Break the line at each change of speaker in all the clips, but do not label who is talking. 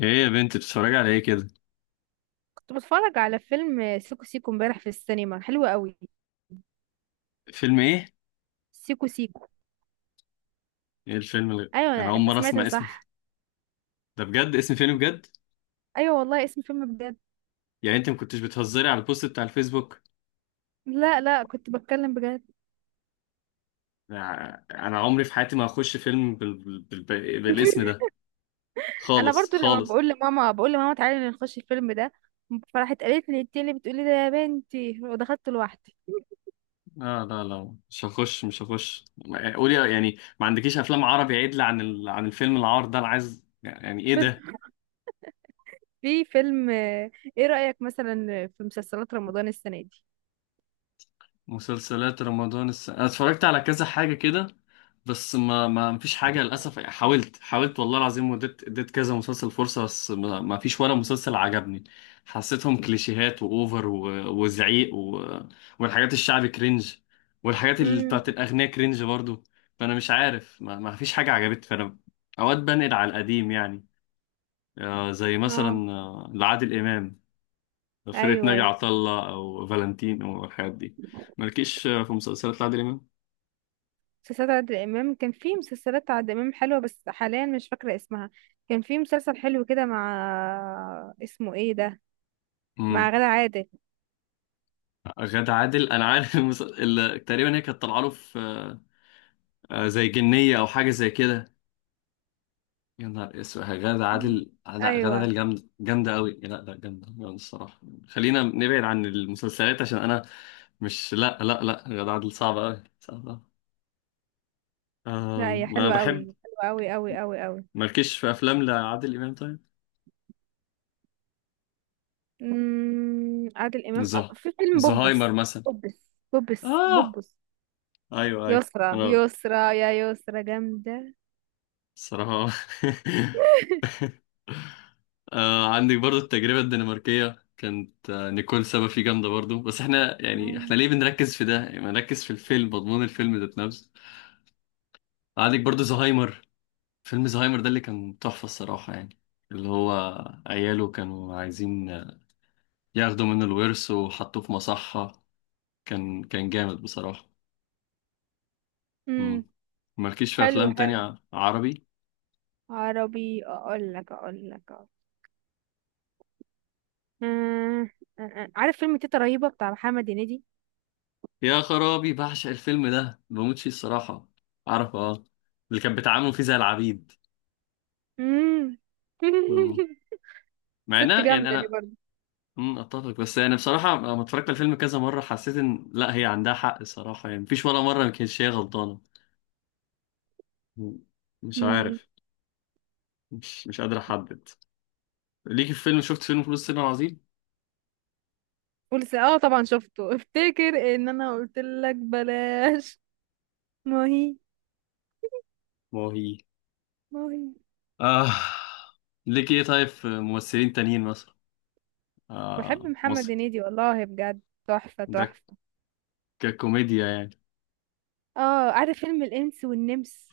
ايه يا بنت، بتتفرجي على ايه كده؟
كنت بتفرج على فيلم سيكو سيكو امبارح في السينما، حلو قوي.
فيلم ايه؟
سيكو سيكو.
ايه الفيلم اللي؟
ايوه،
انا اول
انت
مره
سمعت
اسمع اسم.
صح.
ده بجد اسم فيلم بجد؟
ايوه والله، اسم فيلم بجد.
يعني انت ما كنتش بتهزري على البوست بتاع الفيسبوك؟
لا لا، كنت بتكلم بجد.
انا عمري في حياتي ما هخش فيلم بالاسم ده
انا
خالص
برضو لما
خالص.
بقول لماما، بقول لماما تعالي نخش الفيلم ده، فراحت قالت لي انت اللي بتقولي ده يا بنتي، ودخلت لوحدي.
لا لا لا، مش هخش. قولي، يعني ما عندكيش افلام عربي عدل عن الفيلم العار ده؟ انا عايز، يعني ايه ده؟
في فيلم. ايه رأيك مثلا في مسلسلات رمضان السنة دي؟
مسلسلات رمضان انا اتفرجت على كذا حاجه كده. بس ما فيش حاجه للاسف، يعني حاولت حاولت والله العظيم، وديت اديت كذا مسلسل فرصه، بس ما فيش ولا مسلسل عجبني. حسيتهم كليشيهات واوفر، و... وزعيق، و... والحاجات الشعبي كرنج، والحاجات اللي
امم.
بتاعت الاغنياء كرنج برضو. فانا مش عارف، ما فيش حاجه عجبتني. فانا اوقات بنقل على القديم يعني. زي
اه.
مثلا، لعادل امام، فرقة
ايوه
ناجي
ايوه.
عطا الله أو فالنتين أو الحاجات دي. مالكيش في مسلسلات لعادل إمام؟
مسلسلات عادل امام، كان في مسلسلات عادل امام حلوه بس حاليا مش فاكره اسمها. كان في مسلسل حلو كده، مع اسمه ايه ده، مع
امم.
غادة عادل.
غادة عادل، أنا عارف تقريبا هي كانت طالعة له في، زي جنية أو حاجة زي كده. يا نهار اسود، غادة
مم.
عادل! غادة
ايوه.
عادل جامدة جامدة أوي، لا لا، جامدة جامدة الصراحة. خلينا نبعد عن المسلسلات عشان أنا مش لا لا لا، غادة عادل صعبة أوي، صعبة أوي.
لا، هي
أنا
حلوه قوي.
بحب.
حلوه قوي قوي قوي قوي.
مالكيش في أفلام لعادل إمام طيب؟
امم، عادل امام،
زه
في فيلم بوبس.
زهايمر مثلا.
بوبس بوبس
آه،
بوبس.
أيوه أيوه
يسرى
أنا
يسرى، يا يسرى جامده.
الصراحة. عندك برضو التجربة الدنماركية، كانت نيكول سابا فيه جامدة برضو. بس احنا يعني، ليه بنركز في ده؟ يعني ما نركز في الفيلم، مضمون الفيلم ذات نفسه. عندك برضو زهايمر، فيلم زهايمر ده اللي كان تحفة الصراحة يعني. اللي هو عياله كانوا عايزين، ياخدوا منه الورث وحطوه في مصحة. كان جامد بصراحة.
امم.
مم. مالكيش في
حلو
أفلام تانية
حلو.
عربي؟
عربي، اقول لك أقول. آه، عارف فيلم تيتا رهيبه بتاع محمد هنيدي.
يا خرابي، بعشق الفيلم ده، بموت فيه الصراحة. عارفه، اه، اللي كان بيتعاملوا فيه زي العبيد.
مم.
مم. مع
ست
انها يعني
جامدة دي
انا.
برضه.
اتفق. بس يعني بصراحة لما اتفرجت على الفيلم كذا مرة، حسيت ان لا، هي عندها حق الصراحة يعني. مفيش ولا مرة ما كانتش هي غلطانة. مم. مش
امم.
عارف، مش قادر احدد ليكي في فيلم. شفت فيلم فلوس الصين العظيم؟
قلت اه طبعا شفته. افتكر ان انا قلت لك بلاش. ما هي
ما هو هي،
ما هي
آه. ليكي ايه طيب، في ممثلين تانيين مثلا؟
بحب
آه،
محمد
مصر.
هنيدي والله بجد. تحفة
ده
تحفة.
ككوميديا يعني.
اه، عارف فيلم الانس والنمس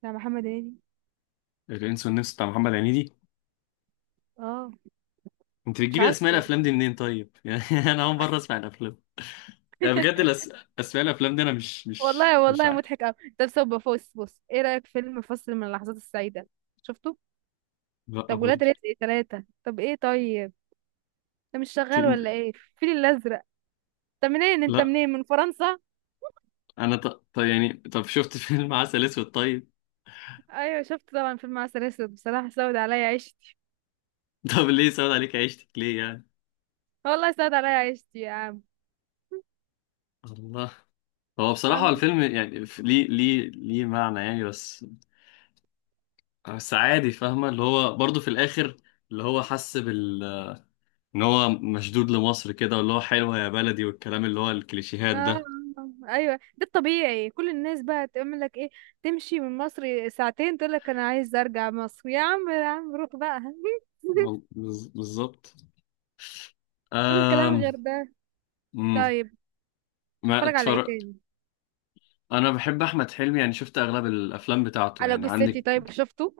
بتاع محمد هنيدي.
الانس والنمس بتاع محمد هنيدي.
اه.
انت
مش
بتجيبي
عارفه
اسماء
والله.
الافلام دي منين طيب؟ يعني انا اول مره اسمع الافلام، يعني بجد. اسماء الافلام دي انا
والله
مش
والله
عارف.
مضحك قوي. طب بص بص، ايه رأيك في فيلم فصل من اللحظات السعيدة؟ شفته.
لا
طب ولاد
برضه.
رزق 3. طب ايه طيب. ده مش شغال، ولا
انت-
ايه الفيل الازرق؟ انت منين انت
لا
منين من فرنسا؟
انا طب يعني، طب شفت فيلم عسل اسود طيب؟
ايوه شفت طبعا فيلم عسل اسود، بصراحه سود عليا عيشتي.
طب ليه سود عليك عيشتك؟ ليه يعني؟
والله سود عليا عيشتي يا عم.
الله. هو بصراحة
الله.
الفيلم يعني، ليه، ليه معنى يعني، بس. بس عادي، فاهمة اللي هو برضه في الآخر، اللي هو حس بال إن هو مشدود لمصر كده، واللي هو حلوة يا بلدي والكلام، اللي هو الكليشيهات
آه.
ده.
ايوه، ده الطبيعي. كل الناس بقى تعمل لك ايه، تمشي من مصر ساعتين تقول لك انا عايز ارجع مصر يا عم، يا عم روح بقى.
بالظبط.
ولا كلام غير ده.
امم.
طيب.
ما
هتفرج على ايه
اتفرج.
تاني؟
انا بحب احمد حلمي، يعني شفت اغلب الافلام بتاعته
على
يعني.
جثتي،
عندك
طيب شفته.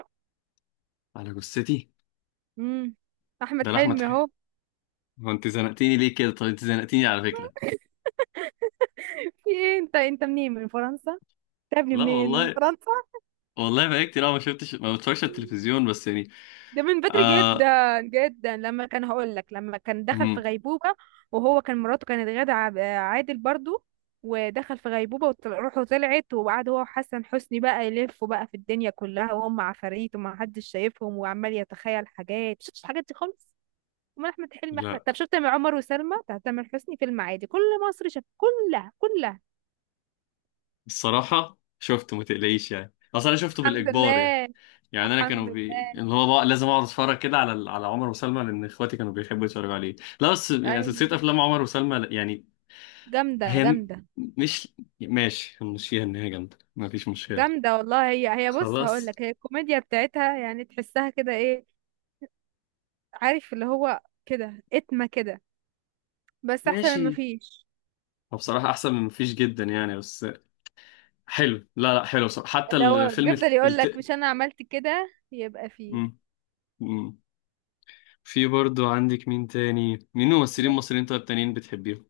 على جثتي؟
امم. احمد
ده لاحمد
حلمي اهو.
حلمي. هو انت زنقتيني ليه كده؟ طب انت زنقتيني على فكره.
في ايه، انت منين من فرنسا انت؟ يا ابني،
لا
منين من
والله،
فرنسا.
والله بقى كتير أوي ما شفتش، ما بتفرجش على التلفزيون بس يعني.
ده من بدري جدا
آه.
جدا، لما كان هقول لك، لما كان دخل في
امم.
غيبوبة، وهو كان مراته كانت غادة عادل برضو، ودخل في غيبوبة وروحه طلعت وقعد هو وحسن حسني بقى يلفوا بقى في الدنيا كلها وهم عفاريت وما حدش شايفهم وعمال يتخيل حاجات. شفتش الحاجات دي خالص؟ امال احمد حلمي.
لا.
طب شفت مع عمر وسلمى بتاع تامر حسني فيلم عادي، كل مصر شاف، كلها كلها.
الصراحه شفته ما تقلقيش، يعني اصل انا شفته
الحمد
بالاجبار يعني.
لله.
يعني انا كانوا
الحمد لله.
اللي هو بقى لازم اقعد اتفرج كده على عمر وسلمى، لان اخواتي كانوا بيحبوا يتفرجوا عليه. لا، بس يعني سلسله
ايوه.
افلام عمر وسلمى يعني.
جامدة
هي م-
جامدة.
مش، ماشي، هنمشيها ان هي جامدة، مفيش مشكلة.
جامدة والله. هي بص هقول
خلاص.
لك، هي الكوميديا بتاعتها يعني تحسها كده، ايه عارف اللي هو كده، اتمة كده، بس احسن من
ماشي.
مفيش.
هو بصراحة احسن من مفيش جدا يعني، بس. حلو، لا لا، حلو بصراحة. حتى
اللي هو
الفيلم الت...
بيفضل يقول لك
الت...
مش انا عملت كده يبقى فيه.
مم. مم. في برضو عندك مين تاني، مين ممثلين
انا
مصريين طيب تانيين بتحبيهم؟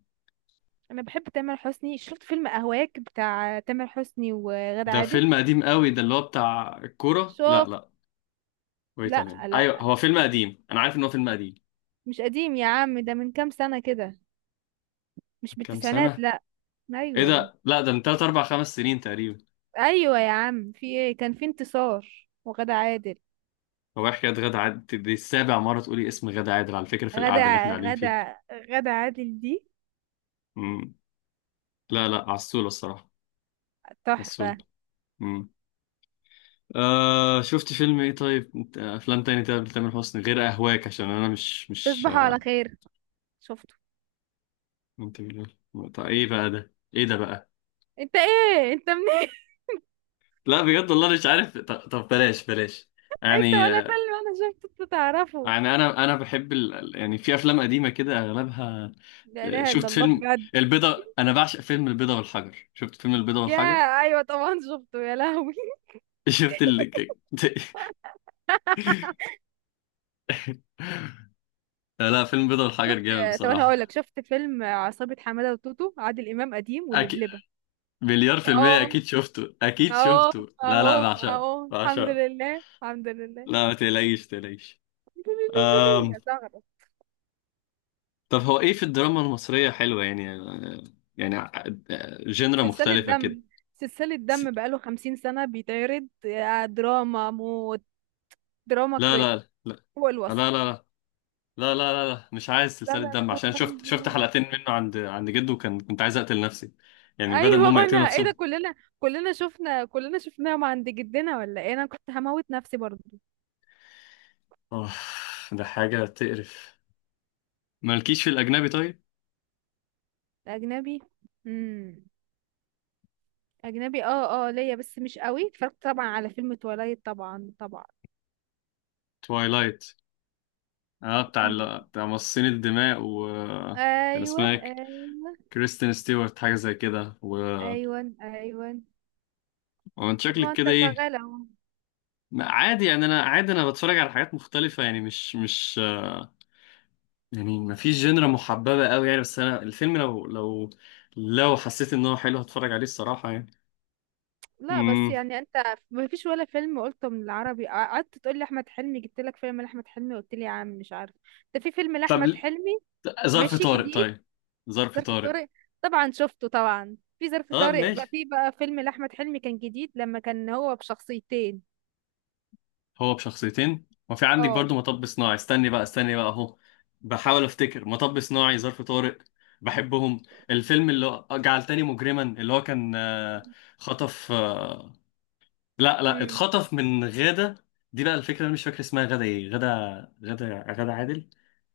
أنا بحب تامر حسني. شفت فيلم اهواك بتاع تامر حسني وغادة
ده
عادل؟
فيلم قديم قوي، ده اللي هو بتاع الكورة، لا
شفت.
لا. وي
لا
تمام،
لا
ايوه هو
لا،
فيلم قديم، انا عارف ان هو فيلم قديم.
مش قديم يا عم، ده من كام سنة كده، مش
كام
بالتسعينات
سنة؟
لا.
ايه
ايوه
ده؟ لا، ده من 3 4 5 سنين تقريبا.
ايوه يا عم، في ايه، كان في انتصار وغادة عادل.
هو إيه حكاية غادة عادل دي؟ السابع مرة تقولي اسم غادة عادل، على فكرة، في
غادة
القعدة اللي احنا قاعدين فيها.
غادة غادة عادل دي
مم. لا لا، عسولة الصراحة، عسولة.
تحفة.
مم. آه، شفت فيلم ايه طيب؟ افلام تاني طيب لتامر حسني غير اهواك، عشان انا مش،
تصبحوا على
آه.
خير. شفته.
طب ايه بقى ده؟ ايه ده بقى؟
انت منين؟
لا بجد والله مش عارف. طب بلاش بلاش.
انت
يعني
ولا
آه،
فيلم انا شفته انت تعرفه.
يعني انا بحب يعني في افلام قديمة كده اغلبها.
لا
آه،
اله الا
شفت
الله
فيلم
بجد.
البيضة، انا بعشق فيلم البيضة والحجر. شفت فيلم البيضة
يا
والحجر؟
ايوه طبعا شفته يا لهوي.
شفت اللي. لا، فيلم بيضة والحجر
شفت.
جامد
طب انا هقول لك،
بصراحة.
شفت فيلم عصابة حمادة وتوتو، عادل امام قديم
أكيد،
واللبلبة.
مليار في
اهو
المية أكيد شفته، أكيد
اهو
شفته، لا
اهو
لا، بعشقه
اهو. الحمد
بعشقه.
لله الحمد لله.
لا، ما تقلقيش تقلقيش.
الحمد لله يا
أم.
زغرة.
طب هو إيه في الدراما المصرية حلوة يعني؟ يعني، جنرا
سلسلة
مختلفة كده.
دم. سلسلة
س-
دم بقاله 50 سنة بيتعرض، دراما موت. دراما
لا
كريك.
لا لا
هو
لا،
الوصف.
لا لا لا لا لا لا، مش عايز
لا
سلسلة
لا
دم،
لا
عشان
لا
شفت
لا.
حلقتين منه عند جده، كنت عايز أقتل نفسي، يعني بدل ما
ايوه،
هم
بنا
يقتلوا
ايه ده،
نفسهم.
كلنا شفناهم عند جدنا ولا ايه، انا كنت هموت نفسي برضو.
أوه، ده حاجة تقرف. مالكيش في الأجنبي طيب؟
اجنبي. امم. اجنبي، ليا بس مش قوي. اتفرجت طبعا على فيلم تولايت، طبعا طبعا.
توايلايت، اه، بتاع
امم.
ال... بتاع مصاصين الدماء، و كان
ايوه
اسمها
ايوه.
كريستين ستيوارت، حاجة زي كده. و
ايوه ايوه.
وانت
طب
شكلك
ما انت
كده ايه؟
شغال اهو.
عادي يعني، انا عادي، انا بتفرج على حاجات مختلفة يعني، مش. يعني ما فيش جنرا محببة قوي يعني. بس انا الفيلم لو، لو حسيت ان هو حلو هتفرج عليه الصراحة يعني.
لا بس
امم.
يعني انت، ما فيش ولا فيلم قلته من العربي، قعدت تقول لي احمد حلمي، جبت لك فيلم لاحمد حلمي قلت لي يا عم مش عارف. ده في فيلم
طب
لاحمد حلمي.
ظرف
ماشي،
طارق
جديد.
طيب، ظرف
ظرف
طارق.
طارق. طبعا شفته، طبعا في ظرف
طب
طارق بقى،
ماشي.
في بقى فيلم لأحمد حلمي كان جديد لما كان هو بشخصيتين.
هو بشخصيتين، وفي عندك
اه.
برضو مطب صناعي. استني بقى، استني بقى اهو، بحاول افتكر. مطب صناعي، ظرف طارق، بحبهم. الفيلم اللي جعلتني مجرما، اللي هو كان، آه، خطف، آه، لا لا،
امم.
اتخطف من غادة دي. بقى الفكرة انا مش فاكر اسمها، غادة ايه؟ غادة، غادة عادل،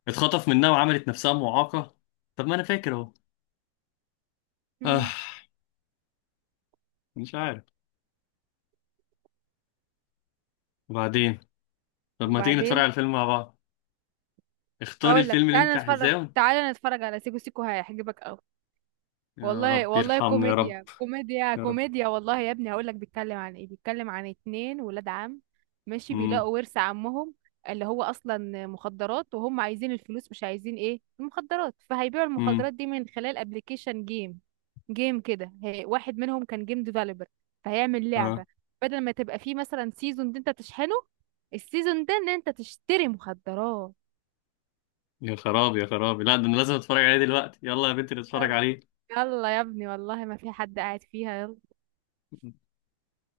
اتخطف منها وعملت نفسها معاقة. طب ما انا فاكر اهو. آه.
امم.
مش عارف. وبعدين، طب ما تيجي نتفرج على
وبعدين،
الفيلم مع بعض؟ اختاري
اقول لك
الفيلم اللي انت
تعالى نتفرج،
عايزاه.
تعالى نتفرج على سيكو سيكو، هيعجبك قوي.
يا
والله
رب
والله
يرحمني يا رب،
كوميديا كوميديا
يا رب.
كوميديا، والله يا ابني هقول لك بيتكلم عن ايه، بيتكلم عن 2 ولاد عم، ماشي،
مم.
بيلاقوا ورث عمهم اللي هو اصلا مخدرات، وهم عايزين الفلوس مش عايزين ايه المخدرات، فهيبيعوا
امم.
المخدرات دي من خلال ابلكيشن جيم. جيم كده، واحد منهم كان جيم ديفلوبر، فهيعمل
اه.
لعبة بدل ما تبقى فيه مثلا سيزون دي انت تشحنه، السيزون ده ان انت تشتري مخدرات.
يا خرابي يا خرابي، لا، ده انا لازم اتفرج عليه دلوقتي. يلا يا بنتي، نتفرج
يلا.
عليه.
يلا يا ابني والله، ما في حد قاعد فيها.